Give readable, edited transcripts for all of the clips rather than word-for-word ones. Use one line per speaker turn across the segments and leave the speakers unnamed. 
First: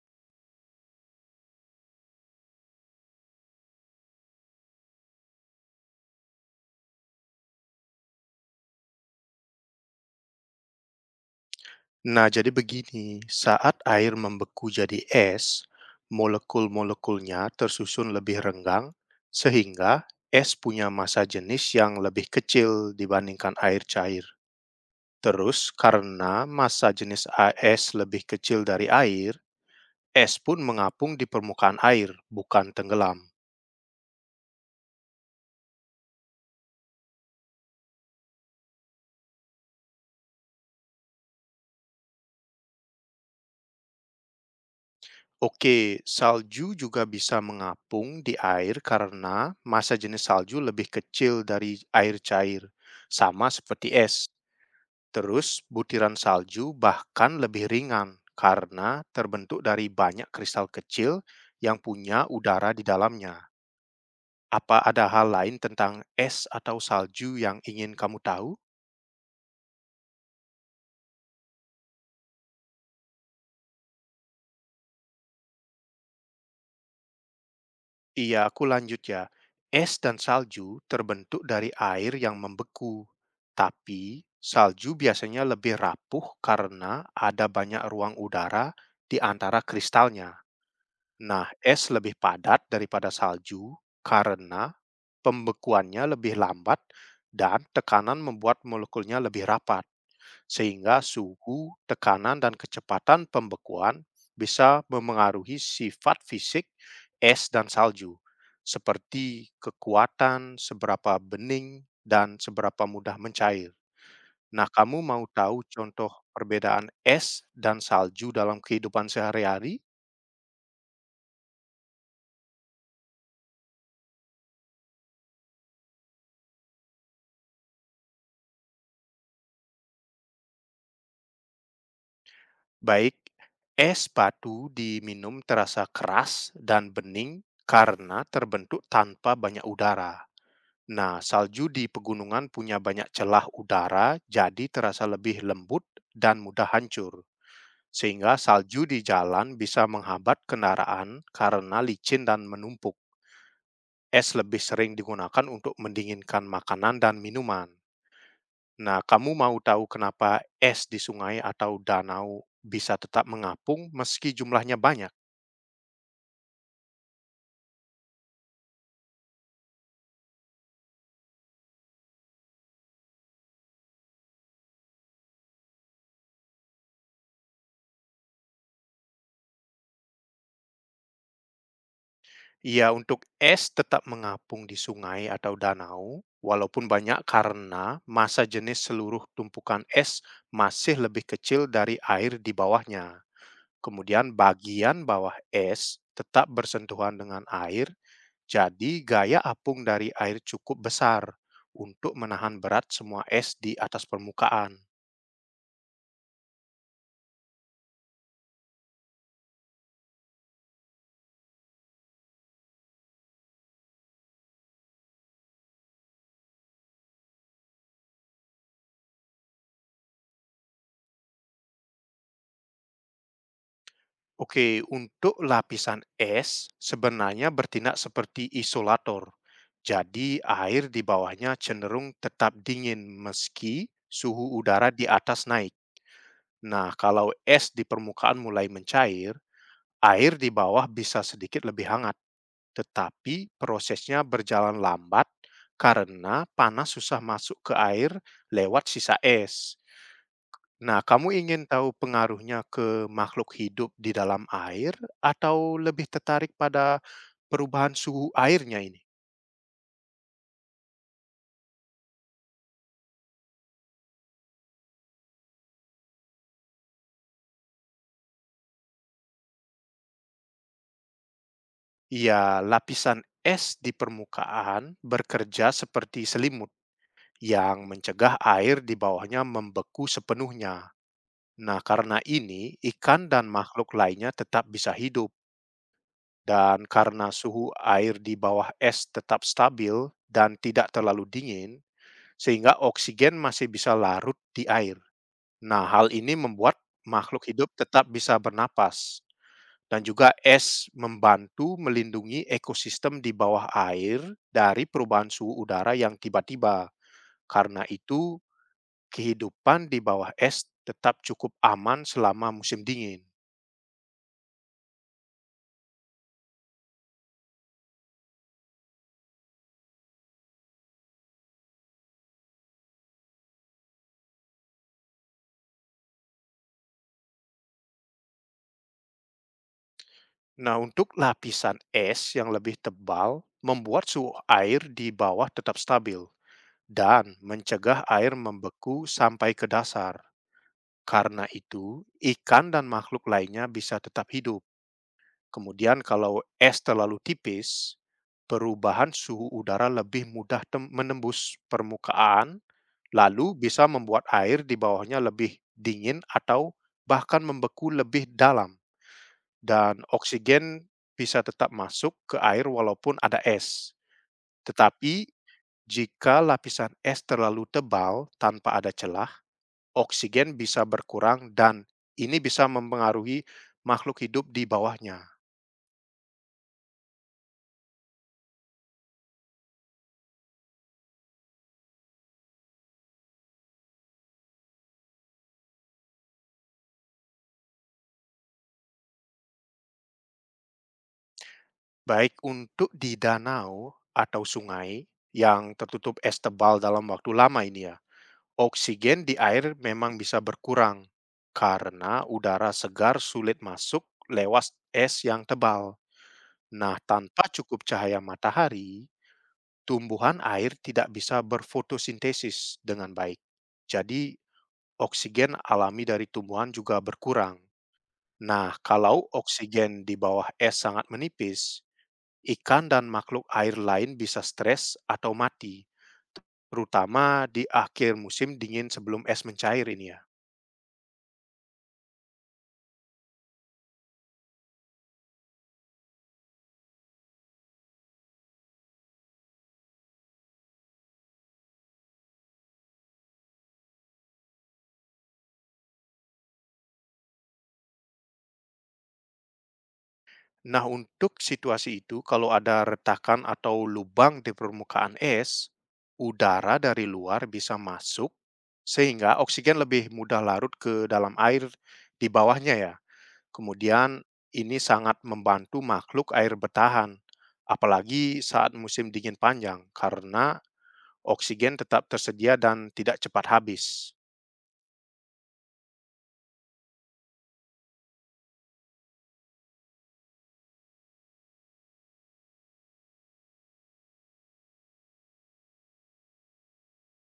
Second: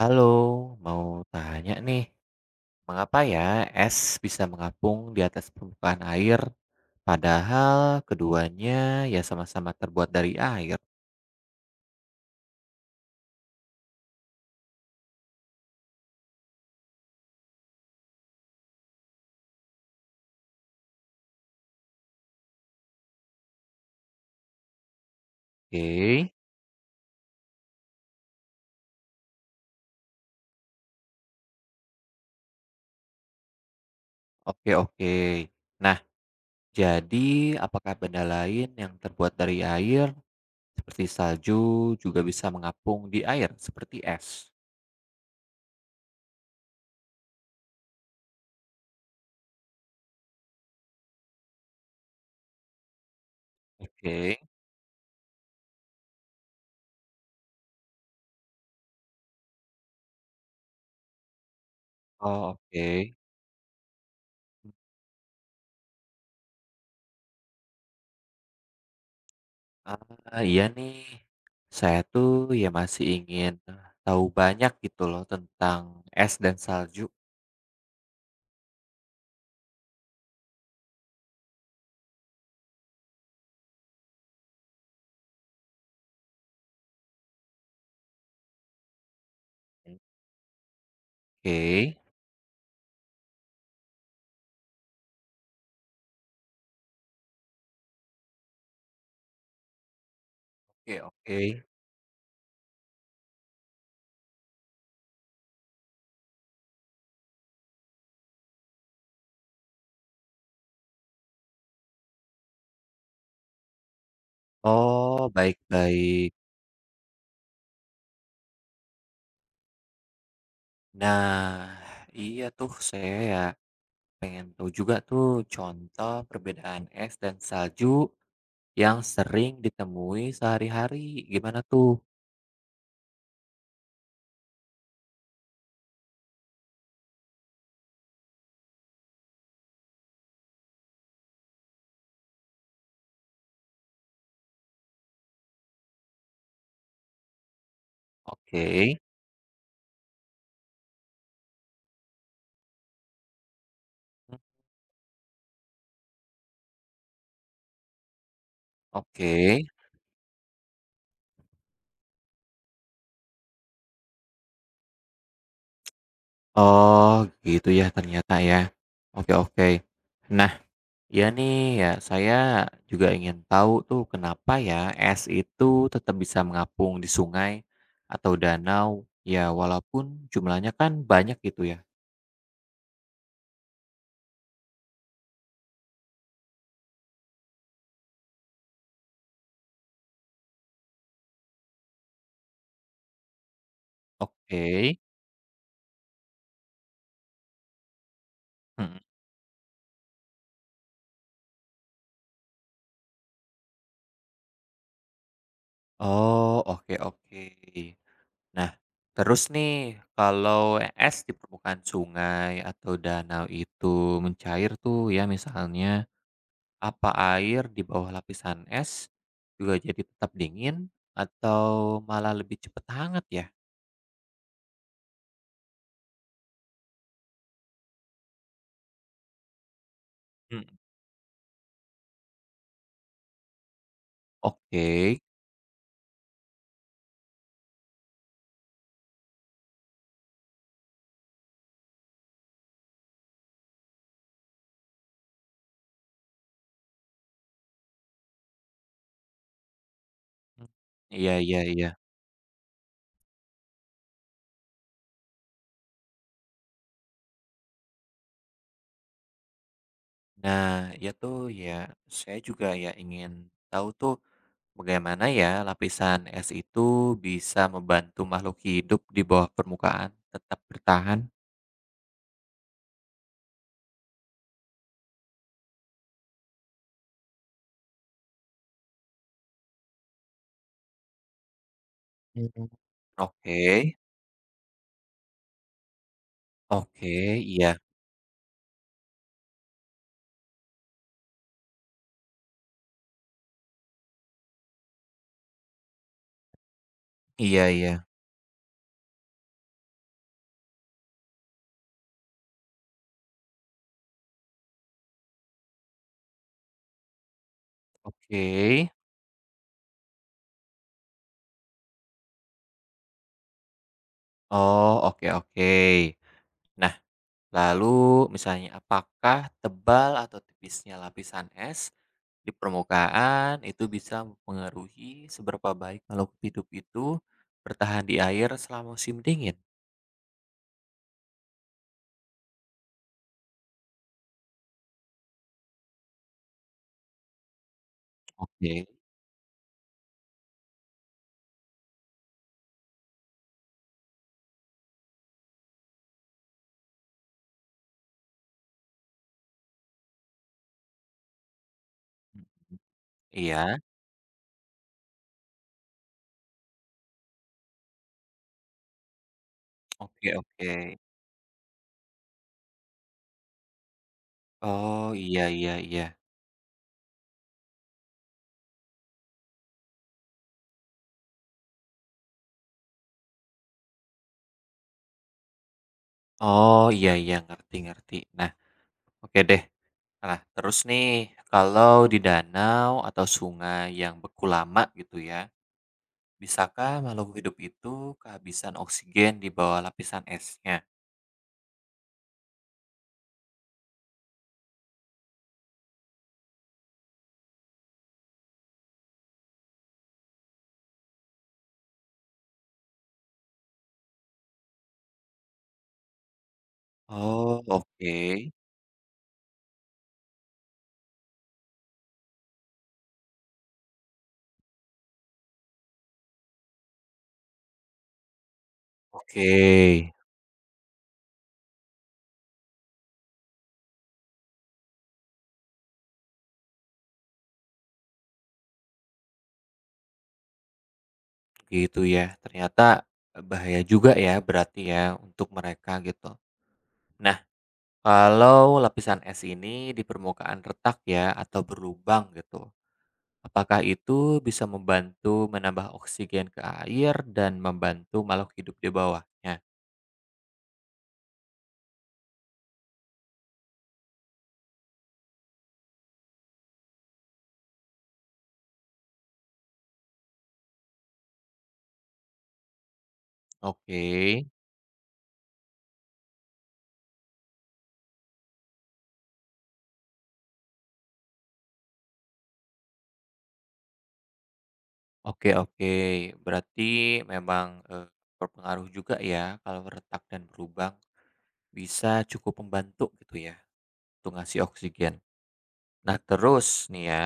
Halo, mau tanya nih, mengapa ya es bisa mengapung di atas permukaan air, padahal keduanya ya sama-sama terbuat dari air?
Nah, jadi begini, saat air membeku jadi es, molekul-molekulnya tersusun lebih renggang, sehingga es punya massa jenis yang lebih kecil dibandingkan air cair. Terus,
Oke,
karena massa jenis es lebih kecil dari air, es pun mengapung di permukaan air, bukan tenggelam.
oke, oke. Nah, jadi apakah benda lain yang terbuat dari air, seperti salju, juga bisa mengapung di air, seperti es?
Oke, salju juga bisa mengapung di air karena massa jenis salju lebih kecil dari air cair, sama seperti es.
Oke,
Terus, butiran salju bahkan lebih ringan karena terbentuk dari banyak kristal kecil yang punya
oh
udara di
oke.
dalamnya. Apa ada hal lain tentang es atau salju yang ingin kamu tahu?
Ah, iya nih. Saya tuh ya masih ingin tahu banyak gitu loh tentang es dan salju.
Iya, aku lanjut ya. Es dan salju terbentuk dari air yang membeku, tapi salju biasanya lebih rapuh karena ada banyak ruang udara di antara kristalnya. Nah, es
Oke,
lebih padat daripada salju karena pembekuannya lebih lambat dan tekanan membuat molekulnya lebih rapat,
oke,
sehingga
oke.
suhu, tekanan, dan kecepatan pembekuan bisa memengaruhi sifat fisik es dan salju, seperti kekuatan, seberapa bening, dan seberapa mudah mencair. Nah, kamu mau
Oh,
tahu contoh
baik-baik.
perbedaan es dan salju dalam kehidupan sehari-hari?
Nah, iya tuh saya ya pengen tahu juga tuh contoh perbedaan es dan salju yang sering ditemui sehari-hari. Gimana tuh?
Baik, es batu diminum terasa keras dan bening karena terbentuk tanpa banyak udara. Nah, salju di pegunungan punya banyak celah udara, jadi terasa lebih lembut dan mudah hancur. Sehingga
Oke,
salju di jalan bisa menghambat kendaraan karena licin dan menumpuk. Es
hmm,
lebih sering digunakan untuk mendinginkan makanan dan minuman. Nah, kamu mau
oke.
tahu kenapa es di sungai atau danau bisa tetap mengapung meski jumlahnya banyak?
Oh, gitu ya ternyata ya. Oke, oke. Nah. Iya nih, ya saya juga ingin tahu tuh kenapa ya es itu tetap bisa mengapung di sungai atau danau, ya walaupun jumlahnya kan banyak gitu ya.
Iya, untuk es tetap mengapung di sungai atau danau, walaupun banyak karena massa jenis seluruh tumpukan es masih lebih kecil dari air di bawahnya. Kemudian
Oke.
bagian bawah es tetap bersentuhan dengan air, jadi
Mhm.
gaya apung dari air cukup besar untuk menahan berat semua es di atas permukaan.
Oh, oke oke. Nah, terus nih kalau es di permukaan sungai atau danau itu mencair tuh ya misalnya, apa air di bawah lapisan es juga jadi tetap dingin atau malah lebih cepat hangat ya?
Oke, untuk lapisan es sebenarnya bertindak seperti isolator. Jadi air di bawahnya cenderung tetap dingin meski suhu udara di
Oke.
atas naik. Nah, kalau es di permukaan mulai mencair, air di bawah bisa sedikit lebih hangat. Tetapi prosesnya berjalan lambat karena panas susah masuk ke air lewat sisa es. Nah, kamu
Iya iya
ingin
iya.
tahu pengaruhnya ke makhluk hidup di dalam air atau lebih tertarik pada perubahan suhu airnya ini?
Nah, ya itu ya saya juga ya ingin tahu tuh bagaimana ya lapisan es itu bisa membantu makhluk hidup di bawah permukaan tetap bertahan?
Ya, lapisan es di permukaan bekerja seperti selimut yang mencegah air di bawahnya membeku sepenuhnya. Nah, karena ini
Mhm.
ikan dan makhluk
Oke,
lainnya tetap bisa hidup dan
oke,
karena
iya,
suhu air di bawah es tetap stabil dan tidak terlalu dingin, sehingga oksigen masih bisa larut di air. Nah, hal ini membuat makhluk
iya,
hidup
iya,
tetap bisa bernapas dan juga es membantu melindungi ekosistem di bawah air dari perubahan suhu udara yang tiba-tiba. Karena itu,
oke,
kehidupan di bawah es tetap cukup aman selama musim dingin.
oh, oke, oke. Nah, lalu misalnya apakah tebal atau tipisnya lapisan es di permukaan itu bisa mempengaruhi seberapa baik makhluk hidup itu bertahan di air selama musim dingin.
Nah, untuk lapisan es yang lebih tebal, membuat suhu air di bawah tetap stabil dan mencegah air
Oke.
membeku sampai ke dasar. Karena itu, ikan dan makhluk lainnya bisa tetap hidup. Kemudian kalau es terlalu tipis, perubahan suhu udara lebih mudah menembus
Mmm,
permukaan, lalu
iya.
bisa membuat air di bawahnya lebih dingin atau bahkan membeku lebih dalam. Dan
Oke oke.
oksigen bisa tetap masuk ke air walaupun ada es.
Oh,
Tetapi
iya iya iya.
jika lapisan es terlalu tebal tanpa ada celah, oksigen bisa berkurang dan ini bisa mempengaruhi makhluk hidup di bawahnya.
Oh, iya iya, ngerti ngerti. Nah, oke deh. Nah, terus nih, kalau di danau atau sungai yang beku lama gitu ya, bisakah makhluk hidup itu kehabisan oksigen di bawah lapisan esnya?
Baik, untuk di danau atau sungai yang tertutup es tebal dalam waktu lama ini ya, oksigen di air memang bisa berkurang karena udara segar sulit masuk lewat es yang tebal. Nah, tanpa
Oh,
cukup
oke.
cahaya matahari, tumbuhan air tidak bisa berfotosintesis dengan baik. Jadi, oksigen alami dari tumbuhan juga berkurang. Nah, kalau
Oke.
oksigen di bawah es sangat menipis, ikan dan makhluk air lain bisa stres atau mati, terutama di akhir musim dingin sebelum es mencair ini ya.
Gitu ya, ternyata bahaya juga ya berarti ya untuk mereka gitu. Nah, kalau lapisan es ini di permukaan retak ya atau berlubang gitu, apakah itu bisa membantu menambah oksigen ke air dan membantu makhluk hidup di bawahnya?
Nah, untuk situasi itu, kalau ada retakan atau lubang di permukaan es, udara dari luar bisa masuk sehingga oksigen lebih mudah larut ke dalam air di bawahnya ya.
Oke,
Kemudian ini sangat membantu makhluk air bertahan, apalagi saat musim dingin panjang karena oksigen tetap tersedia dan tidak cepat habis.
oke oke. Berarti memang, berpengaruh juga ya kalau retak dan berlubang, bisa cukup membantu gitu ya untuk ngasih oksigen. Nah terus nih ya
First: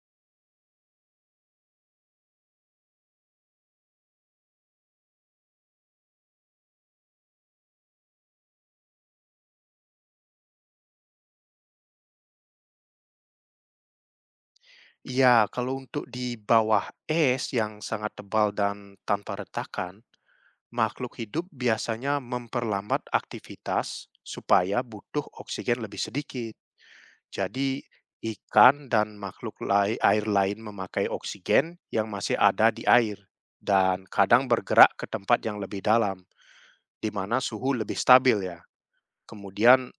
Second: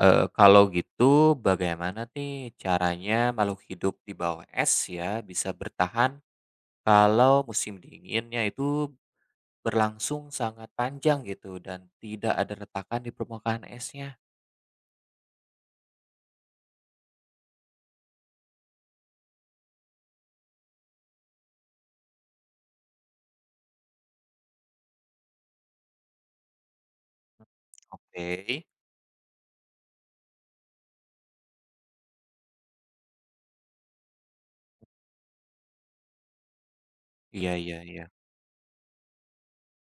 Kalau gitu bagaimana nih caranya makhluk hidup di bawah es ya bisa bertahan kalau musim dinginnya itu berlangsung sangat panjang gitu dan tidak ada retakan di permukaan esnya?
Iya, kalau untuk di bawah es yang sangat tebal dan tanpa retakan, makhluk hidup biasanya memperlambat aktivitas supaya butuh oksigen lebih sedikit. Jadi,
Oke.
ikan dan makhluk air lain memakai oksigen yang masih ada di air dan kadang bergerak ke tempat yang lebih dalam, di mana
Iya
suhu
iya
lebih
iya.
stabil ya. Kemudian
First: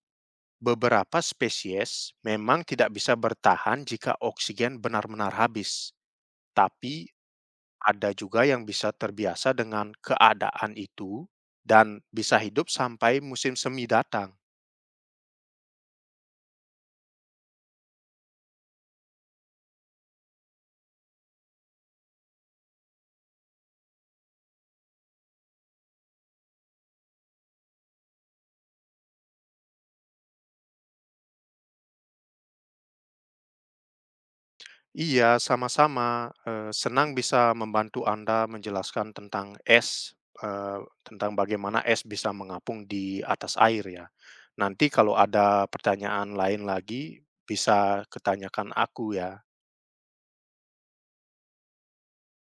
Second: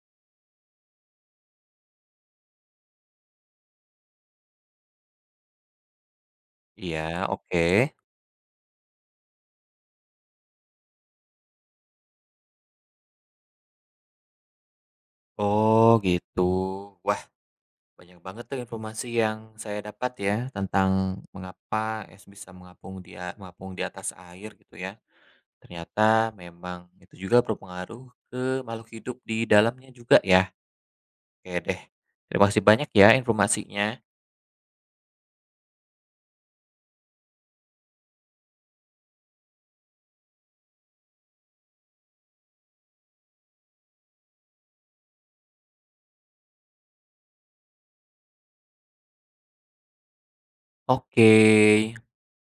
beberapa spesies memang tidak bisa bertahan jika oksigen benar-benar habis, tapi
Iya, oke.
ada juga yang bisa terbiasa dengan keadaan itu dan bisa hidup sampai musim semi datang.
Oh gitu. Wah banyak banget tuh informasi yang saya dapat ya tentang mengapa es bisa mengapung dia mengapung di atas air gitu ya. Ternyata memang itu juga berpengaruh ke makhluk hidup di dalamnya juga ya. Oke deh. Terima kasih banyak ya informasinya.
Iya, sama-sama. Senang bisa membantu Anda menjelaskan tentang es, tentang bagaimana es bisa mengapung di atas air ya. Nanti kalau ada pertanyaan lain lagi, bisa ketanyakan aku ya.
Oke.